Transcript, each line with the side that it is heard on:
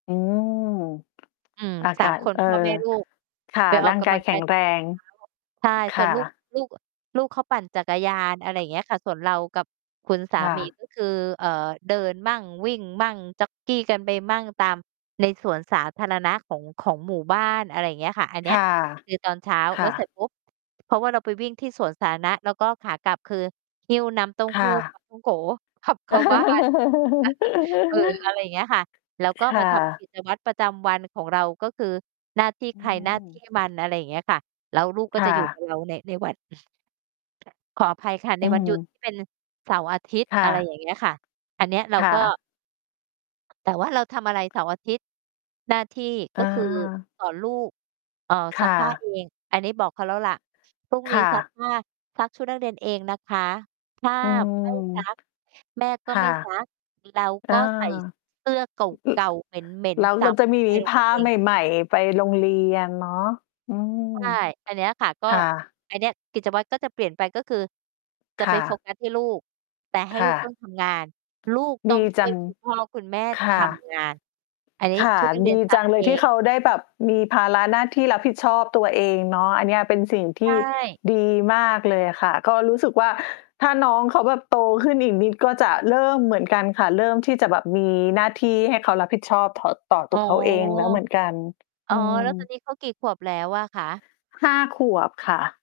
left: อ๋อ
right: อืม
left: อา
right: ส
left: ก
right: า
left: า
right: ม
left: ศ
right: คน
left: เอ่อ
right: พ่อแม่ลูก
left: ค่ะ
right: ไปอ
left: ร
right: อ
left: ่า
right: ก
left: ง
right: ก
left: กา
right: ำล
left: ย
right: ัง
left: แข
right: ก
left: ็
right: าย
left: ง
right: ต
left: แ
right: อ
left: ร
right: น
left: ง
right: เช้า ใช่
left: ค
right: ส่
left: ่
right: วน
left: ะ
right: ลูก ลูก ลูกเขาปั่นจักรยาน อะไรอย่างเงี้ยค่ะ ส่วนเรากับคุณสา
left: ค่
right: มี
left: ะ
right: ก็ คือ เอ่อ เดินมั่ง วิ่งมั่ง จ็อกกิง กันไปมั่ง ตามในสวนสาธารณะของ ของหมู่บ้าน อะไรอย่างเงี้ยค่ะ อันเน
left: ค
right: ี้ย
left: ่ะ
right: คือตอนเช้า
left: ค
right: แ
left: ่
right: ล้วเสร็
left: ะ
right: จปุ๊บ เพราะว่าเราไปวิ่งที่สวนสาธารณะ แล้วก็ขากลับคือหิ้วน้ำเต้า
left: ค
right: ห
left: ่
right: ู้ ป
left: ะ
right: า ท่องโก๋ ขับเข้าบ้าน เออ อะไรอย่างเงี้ยค่ะ แล้วก็
left: ค
right: มา
left: ่ะ
right: ทำกิจวัตรประจำวันของเรา ก็คือหน้าที่
left: อ
right: ใ
left: ื
right: คร หน้า ที
left: ม
right: ่มัน อะไรอย่างเงี้ยค่ะ แล้วลูกก็
left: ค่
right: จะอยู่ก
left: ะ
right: ับเราใน ในหวัด ขออภัยค่ะ ใน
left: อื
right: วันหยุด
left: ม
right: ที่เป็นเสาร์อาทิตย์
left: ค่
right: อะไร
left: ะ
right: อย่างเงี้ยค่ะ อันเนี้ยเรา
left: ค่
right: ก็
left: ะ
right: แต่ว่าเราทำอะไรเสาร์อาทิตย์ หน้าที่ก
left: อ
right: ็คือ
left: า
right: สอนลูก เอ่อ
left: ค
right: ซั
left: ่
right: กผ้า
left: ะ
right: เอง อันนี้บอกเขาแล้วล่ะ พรุ่ง
left: ค
right: นี้
left: ่
right: ซัก
left: ะ
right: ผ้า ซักชุดนักเรียนเองนะคะ ถ้า
left: อืม
right: ไม่ซัก แม่ก็
left: ค่
right: ไ
left: ะ
right: ม่ซัก เรา
left: เอ
right: ก
left: อ
right: ็ใส่เสื้อเก
left: อ อือ
right: ่า ๆ เหม็น
left: แล้ว
right: ๆ จ
left: เร
right: ั
left: า
right: บ
left: จะมี
right: ไปโร
left: ผ
right: งเรี
left: ้
right: ย
left: า
right: น เอ
left: ใ
right: ง
left: หม่ ๆ ไป โรงเรียนเนาะ อืม
right: ใช่ อันเนี้ยค่ะ ก็
left: ค่ะ
right: อันเนี้ยกิจวัตรก็จะเปลี่ยนไป ก็คือจะ
left: ค
right: ไป
left: ่
right: โฟ
left: ะ
right: กัสที่ลูก แต่ให้
left: ค
right: ล
left: ่
right: ูกต้อ
left: ะ
right: งทำงาน ลูกต
left: ด
right: ้อง
left: ี
right: ช
left: จ
right: ่
left: ั
right: วย
left: ง
right: คุณพ่อคุณแม่
left: ค
right: ท
left: ่ะ
right: ำงาน อันนี้
left: ค่ะ
right: ชุดนัก เร
left: ด
right: ียน
left: ี
right: ซั
left: จ
right: ก
left: ังเล
right: เอ
left: ยที่
right: ง
left: เขาได้แบบมีภาระหน้าที่รับผิดชอบตัวเองเนาะ อันเนี้ยเป็นสิ่งท
right: ใช
left: ี่
right: ่
left: ดีมากเลยอะค่ะ ก็รู้สึกว่า ถ้าน้องเขาแบบโตขึ้นอีกนิดก็จะเริ่มเหมือนกันค่ะ เริ่มที่จะแบบมีหน้าที่ให้เขารับผิดชอบถ่อ ต่อ
right: อ
left: ตั
right: ๋อ
left: วเขาเองแล้วเหมือนกัน
right: อ
left: อ
right: ๋อ
left: ื
right: แล้วต
left: ม
right: อนนี้เขากี่ขวบแล้วอะคะ?
left: 5 ขวบค่ะ